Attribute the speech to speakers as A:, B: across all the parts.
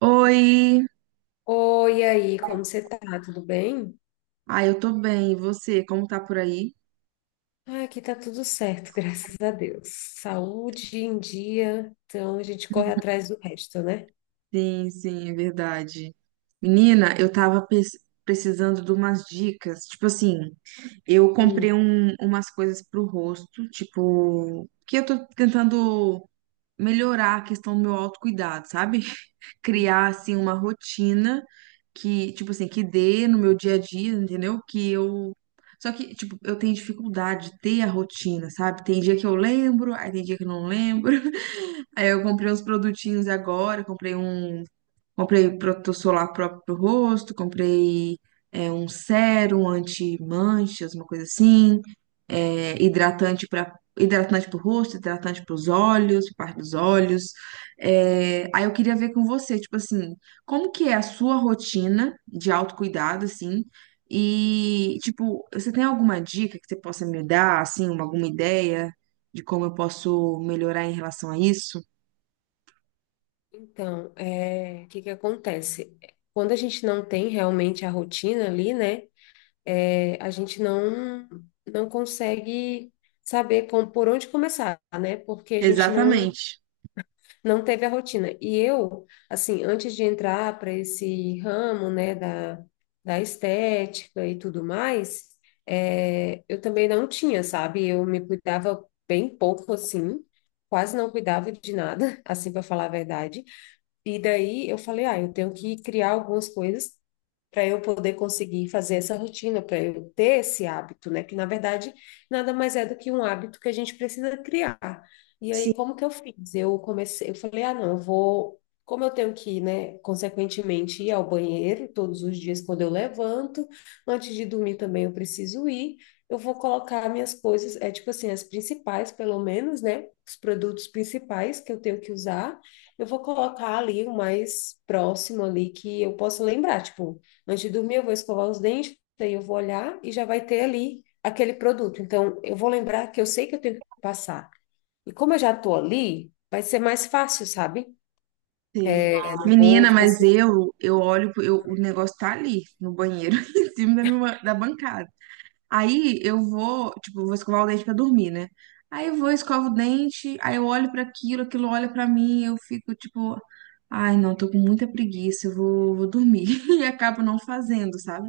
A: Oi!
B: Oi, aí, como você tá? Tudo bem?
A: Ah, eu tô bem. E você, como tá por aí?
B: Ah, aqui tá tudo certo, graças a Deus. Saúde em dia, então a gente corre atrás do resto, né?
A: Sim, sim, é verdade. Menina, eu tava precisando de umas dicas. Tipo assim, eu comprei
B: Hum.
A: umas coisas pro rosto, tipo, que eu tô tentando melhorar a questão do meu autocuidado, sabe? Criar, assim, uma rotina que, tipo assim, que dê no meu dia a dia, entendeu? Que eu. Só que, tipo, eu tenho dificuldade de ter a rotina, sabe? Tem dia que eu lembro, aí tem dia que eu não lembro. Aí eu comprei uns produtinhos agora, comprei um. Comprei protetor solar próprio pro rosto, comprei um sérum anti-manchas, uma coisa assim, hidratante para hidratante pro rosto, hidratante para os olhos, pra parte dos olhos. É, aí eu queria ver com você, tipo assim, como que é a sua rotina de autocuidado, assim, e, tipo, você tem alguma dica que você possa me dar, assim, uma, alguma ideia de como eu posso melhorar em relação a isso?
B: Então, é, o que que acontece? Quando a gente não tem realmente a rotina ali, né? É, a gente não consegue saber por onde começar, né? Porque a gente não
A: Exatamente.
B: não teve a rotina. E eu, assim, antes de entrar para esse ramo, né, da estética e tudo mais, é, eu também não tinha, sabe? Eu me cuidava bem pouco, assim, quase não cuidava de nada, assim, para falar a verdade. E daí eu falei, ah, eu tenho que criar algumas coisas para eu poder conseguir fazer essa rotina, para eu ter esse hábito, né? Que na verdade nada mais é do que um hábito que a gente precisa criar. E aí, como que eu fiz? Eu comecei, eu falei, ah, não, eu vou. Como eu tenho que, né, consequentemente ir ao banheiro todos os dias quando eu levanto, antes de dormir também eu preciso ir, eu vou colocar minhas coisas, é tipo assim, as principais, pelo menos, né, os produtos principais que eu tenho que usar, eu vou colocar ali o mais próximo ali que eu possa lembrar, tipo, antes de dormir, eu vou escovar os dentes, aí eu vou olhar e já vai ter ali aquele produto. Então, eu vou lembrar que eu sei que eu tenho que passar. E como eu já estou ali, vai ser mais fácil, sabe?
A: Sei.
B: Eu não vou,
A: Menina,
B: tipo,
A: mas
B: assim.
A: eu olho, eu, o negócio tá ali no banheiro, em cima da, minha, da bancada. Aí eu vou, tipo, eu vou escovar o dente pra dormir, né? Aí eu vou, escovo o dente, aí eu olho pra aquilo, aquilo olha pra mim, eu fico tipo, ai, não, tô com muita preguiça, eu vou, vou dormir. E acabo não fazendo, sabe?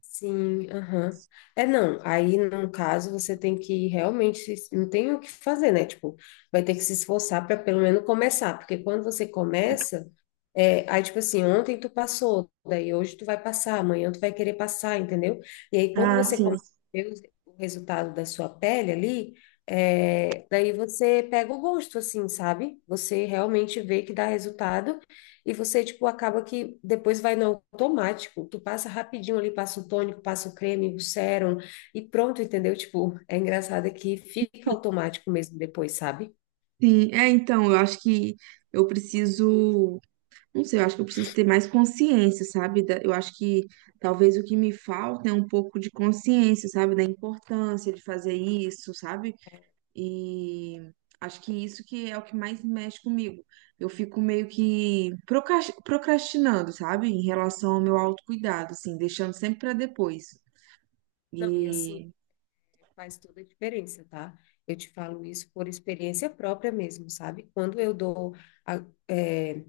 B: Sim, aham. É, não, aí no caso você tem que realmente, não tem o que fazer, né? Tipo, vai ter que se esforçar para pelo menos começar, porque quando você começa, é, aí tipo assim, ontem tu passou, daí hoje tu vai passar, amanhã tu vai querer passar, entendeu? E aí quando
A: Ah,
B: você
A: sim.
B: começa a ver o resultado da sua pele ali, é, daí você pega o gosto, assim, sabe? Você realmente vê que dá resultado. E você, tipo, acaba que depois vai no automático. Tu passa rapidinho ali, passa o tônico, passa o creme, o sérum e pronto, entendeu? Tipo, é engraçado que fica automático mesmo depois, sabe?
A: Sim, é, então, eu acho que eu preciso. Não sei, eu acho que eu preciso ter mais consciência, sabe? Da- Eu acho que talvez o que me falta é um pouco de consciência, sabe? Da importância de fazer isso, sabe? E acho que isso que é o que mais mexe comigo. Eu fico meio que procrastinando, sabe? Em relação ao meu autocuidado, assim, deixando sempre para depois.
B: Não, e assim,
A: E.
B: faz toda a diferença, tá? Eu te falo isso por experiência própria mesmo, sabe? Quando eu dou, é,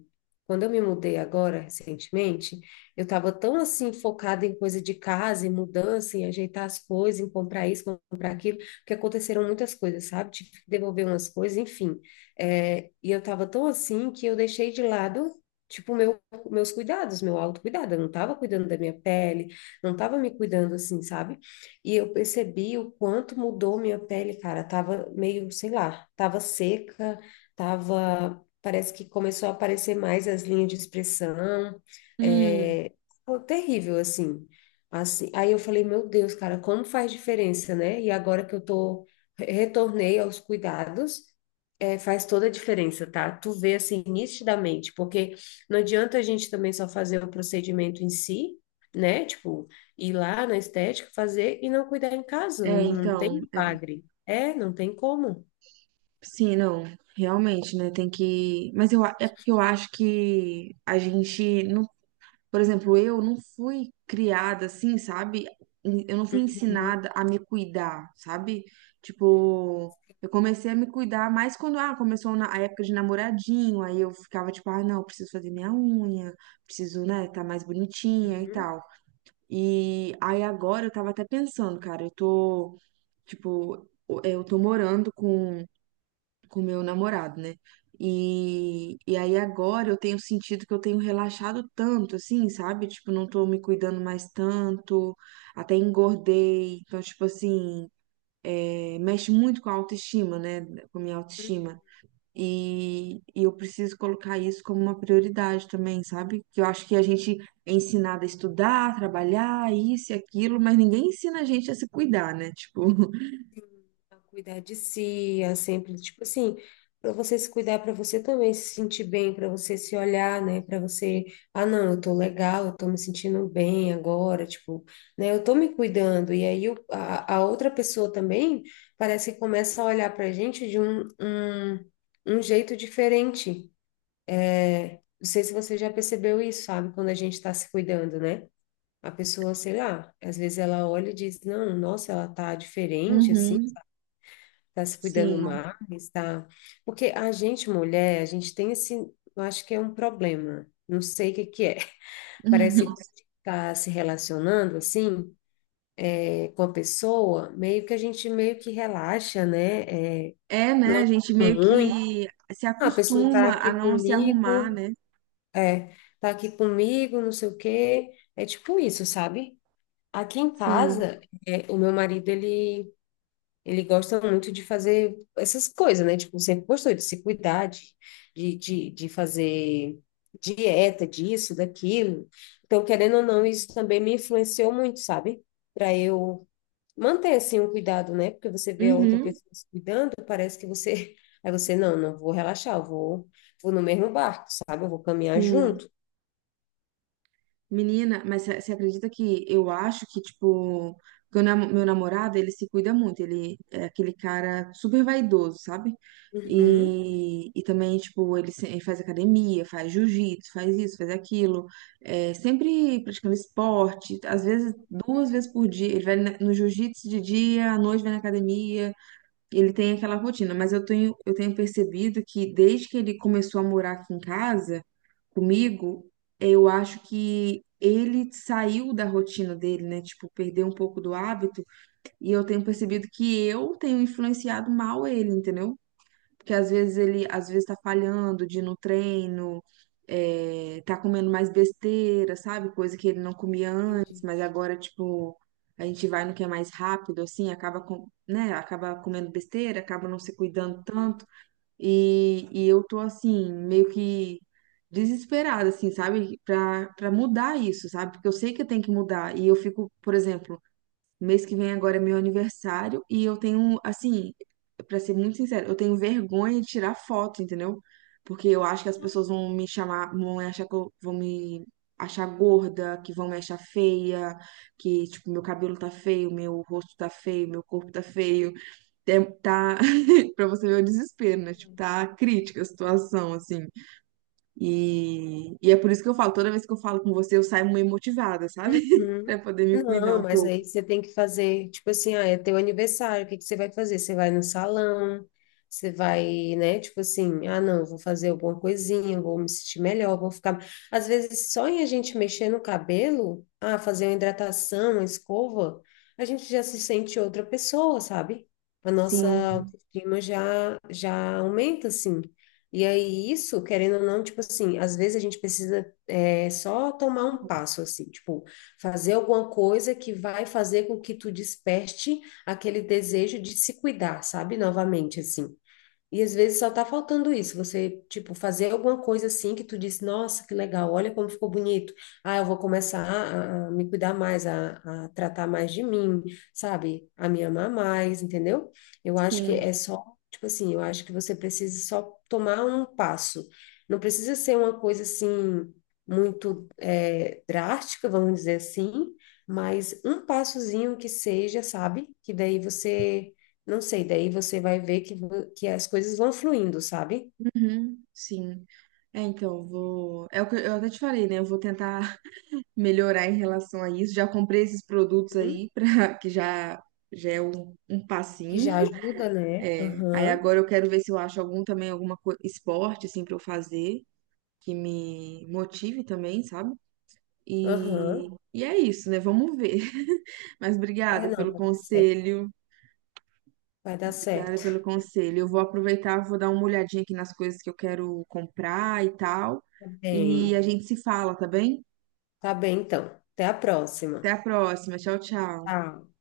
B: quando eu me mudei agora, recentemente, eu estava tão assim focada em coisa de casa, em mudança, em ajeitar as coisas, em comprar isso, comprar aquilo, que aconteceram muitas coisas, sabe? Tive que devolver umas coisas, enfim. É, e eu estava tão assim que eu deixei de lado, tipo, meus cuidados, meu autocuidado. Eu não estava cuidando da minha pele, não estava me cuidando assim, sabe? E eu percebi o quanto mudou minha pele, cara. Tava meio, sei lá, tava seca, tava. Parece que começou a aparecer mais as linhas de expressão.
A: Hum,
B: É, foi terrível, assim. Assim, aí eu falei, meu Deus, cara, como faz diferença, né? E agora que eu tô, retornei aos cuidados, é, faz toda a diferença, tá? Tu vê assim nitidamente, porque não adianta a gente também só fazer o procedimento em si, né? Tipo, ir lá na estética fazer e não cuidar em casa. Não,
A: é,
B: não tem
A: então.
B: milagre. É, não tem como.
A: Sim, não. Realmente, né? Tem que. Mas eu, a- é porque eu acho que a gente. Por exemplo, eu não fui criada assim, sabe? Eu não fui
B: Uhum,
A: ensinada a me cuidar, sabe? Tipo, eu comecei a me cuidar mais quando, ah, começou na a época de namoradinho, aí eu ficava tipo, ah, não, preciso fazer minha unha, preciso, né, tá mais bonitinha e
B: uhum,
A: tal. E aí agora eu tava até pensando, cara, eu tô, tipo, eu tô morando com meu namorado, né? E aí agora eu tenho sentido que eu tenho relaxado tanto, assim, sabe? Tipo, não tô me cuidando mais tanto, até engordei. Então, tipo assim, é, mexe muito com a autoestima, né? Com a minha
B: uhum.
A: autoestima. E eu preciso colocar isso como uma prioridade também, sabe? Que eu acho que a gente é ensinado a estudar, trabalhar, isso e aquilo, mas ninguém ensina a gente a se cuidar, né? Tipo,
B: A cuidar de si, a sempre, tipo assim, para você se cuidar, para você também se sentir bem, para você se olhar, né? Para você, ah, não, eu tô legal, eu tô me sentindo bem agora, tipo, né? Eu tô me cuidando. E aí a outra pessoa também parece que começa a olhar pra gente de um, um jeito diferente. É, não sei se você já percebeu isso, sabe? Quando a gente está se cuidando, né? A pessoa, sei lá, às vezes ela olha e diz, não, nossa, ela tá diferente, assim,
A: uhum,
B: tá se cuidando
A: sim.
B: mais, tá... Porque a gente, mulher, a gente tem esse, eu acho que é um problema, não sei o que que é. Parece que tá se relacionando, assim, é, com a pessoa, meio que a gente meio que relaxa, né? É,
A: É, né?
B: não
A: A gente
B: é
A: meio
B: muito,
A: que se
B: ah, a pessoa tá
A: acostuma a
B: aqui
A: não se arrumar,
B: comigo...
A: né?
B: É, tá aqui comigo, não sei o quê. É tipo isso, sabe? Aqui em
A: Sim.
B: casa, é, o meu marido, ele gosta muito de fazer essas coisas, né? Tipo, sempre gostou de se cuidar, de fazer dieta, disso, daquilo. Então, querendo ou não, isso também me influenciou muito, sabe? Para eu manter, assim, o cuidado, né? Porque você vê a outra
A: Uhum.
B: pessoa se cuidando, parece que você... Aí você, não, não vou relaxar, eu vou, vou no mesmo barco, sabe? Eu vou caminhar
A: Sim.
B: junto.
A: Menina, mas você acredita que eu acho que, tipo, que o meu namorado, ele se cuida muito. Ele é aquele cara super vaidoso, sabe?
B: Uhum.
A: E também, tipo, ele, ele faz academia, faz jiu-jitsu, faz isso, faz aquilo. É, sempre praticando esporte. Às vezes, duas vezes por dia. Ele vai no jiu-jitsu de dia, à noite vai na academia. Ele tem aquela rotina, mas eu tenho percebido que desde que ele começou a morar aqui em casa comigo, eu acho que ele saiu da rotina dele, né? Tipo, perdeu um pouco do hábito, e eu tenho percebido que eu tenho influenciado mal ele, entendeu? Porque às vezes ele às vezes tá falhando de ir no treino, é, tá comendo mais besteira, sabe? Coisa que ele não comia antes,
B: Entendi.
A: mas agora, tipo, a gente vai no que é mais rápido, assim, acaba com, né? Acaba comendo besteira, acaba não se cuidando tanto. E eu tô assim, meio que desesperada, assim, sabe? Pra, pra mudar isso, sabe? Porque eu sei que eu tenho que mudar. E eu fico, por exemplo, mês que vem agora é meu aniversário e eu tenho, assim, pra ser muito sincero, eu tenho vergonha de tirar foto, entendeu? Porque eu acho que as
B: Não.
A: pessoas vão me chamar, vão me achar que eu, vão me achar gorda, que vão me achar feia, que, tipo, meu cabelo tá feio, meu rosto tá feio, meu corpo tá feio. É, tá, pra você ver o desespero, né? Tipo, tá crítica a situação, assim. E é por isso que eu falo, toda vez que eu falo com você, eu saio meio motivada, sabe?
B: Uhum.
A: Pra poder me cuidar
B: Não,
A: um
B: mas
A: pouco.
B: aí você tem que fazer, tipo assim, ah, é teu aniversário, o que que você vai fazer? Você vai no salão, você vai, né, tipo assim, ah, não, vou fazer alguma coisinha, vou me sentir melhor, vou ficar. Às vezes, só em a gente mexer no cabelo, ah, fazer uma hidratação, uma escova, a gente já se sente outra pessoa, sabe? A nossa
A: Sim.
B: autoestima já aumenta, assim. E aí, isso, querendo ou não, tipo assim, às vezes a gente precisa é só tomar um passo, assim, tipo, fazer alguma coisa que vai fazer com que tu desperte aquele desejo de se cuidar, sabe? Novamente, assim. E às vezes só tá faltando isso, você, tipo, fazer alguma coisa assim que tu disse, nossa, que legal, olha como ficou bonito. Ah, eu vou começar a me cuidar mais, a tratar mais de mim, sabe? A me amar mais, entendeu? Eu acho que
A: Sim,
B: é só, tipo assim, eu acho que você precisa só tomar um passo. Não precisa ser uma coisa assim, muito é, drástica, vamos dizer assim, mas um passozinho que seja, sabe? Que daí você não sei, daí você vai ver que, que as coisas vão fluindo, sabe?
A: uhum, sim. É, então, vou. É o que eu até te falei, né? Eu vou tentar melhorar em relação a isso. Já comprei esses produtos
B: Uhum.
A: aí, pra... que já, já é um, um
B: Que
A: passinho.
B: já ajuda, né?
A: É. Aí
B: Aham,
A: agora eu quero ver se eu acho algum também, alguma co... esporte, assim, pra eu fazer, que me motive também, sabe? E,
B: aham.
A: e é isso, né? Vamos ver. Mas
B: É,
A: obrigada
B: não,
A: pelo
B: vai dar certo.
A: conselho.
B: Vai dar
A: Obrigada pelo
B: certo.
A: conselho. Eu vou aproveitar, vou dar uma olhadinha aqui nas coisas que eu quero comprar e tal.
B: Tá
A: E
B: bem,
A: a gente se fala, tá bem?
B: tá bem então. Até a próxima.
A: Até a próxima. Tchau, tchau.
B: Tchau.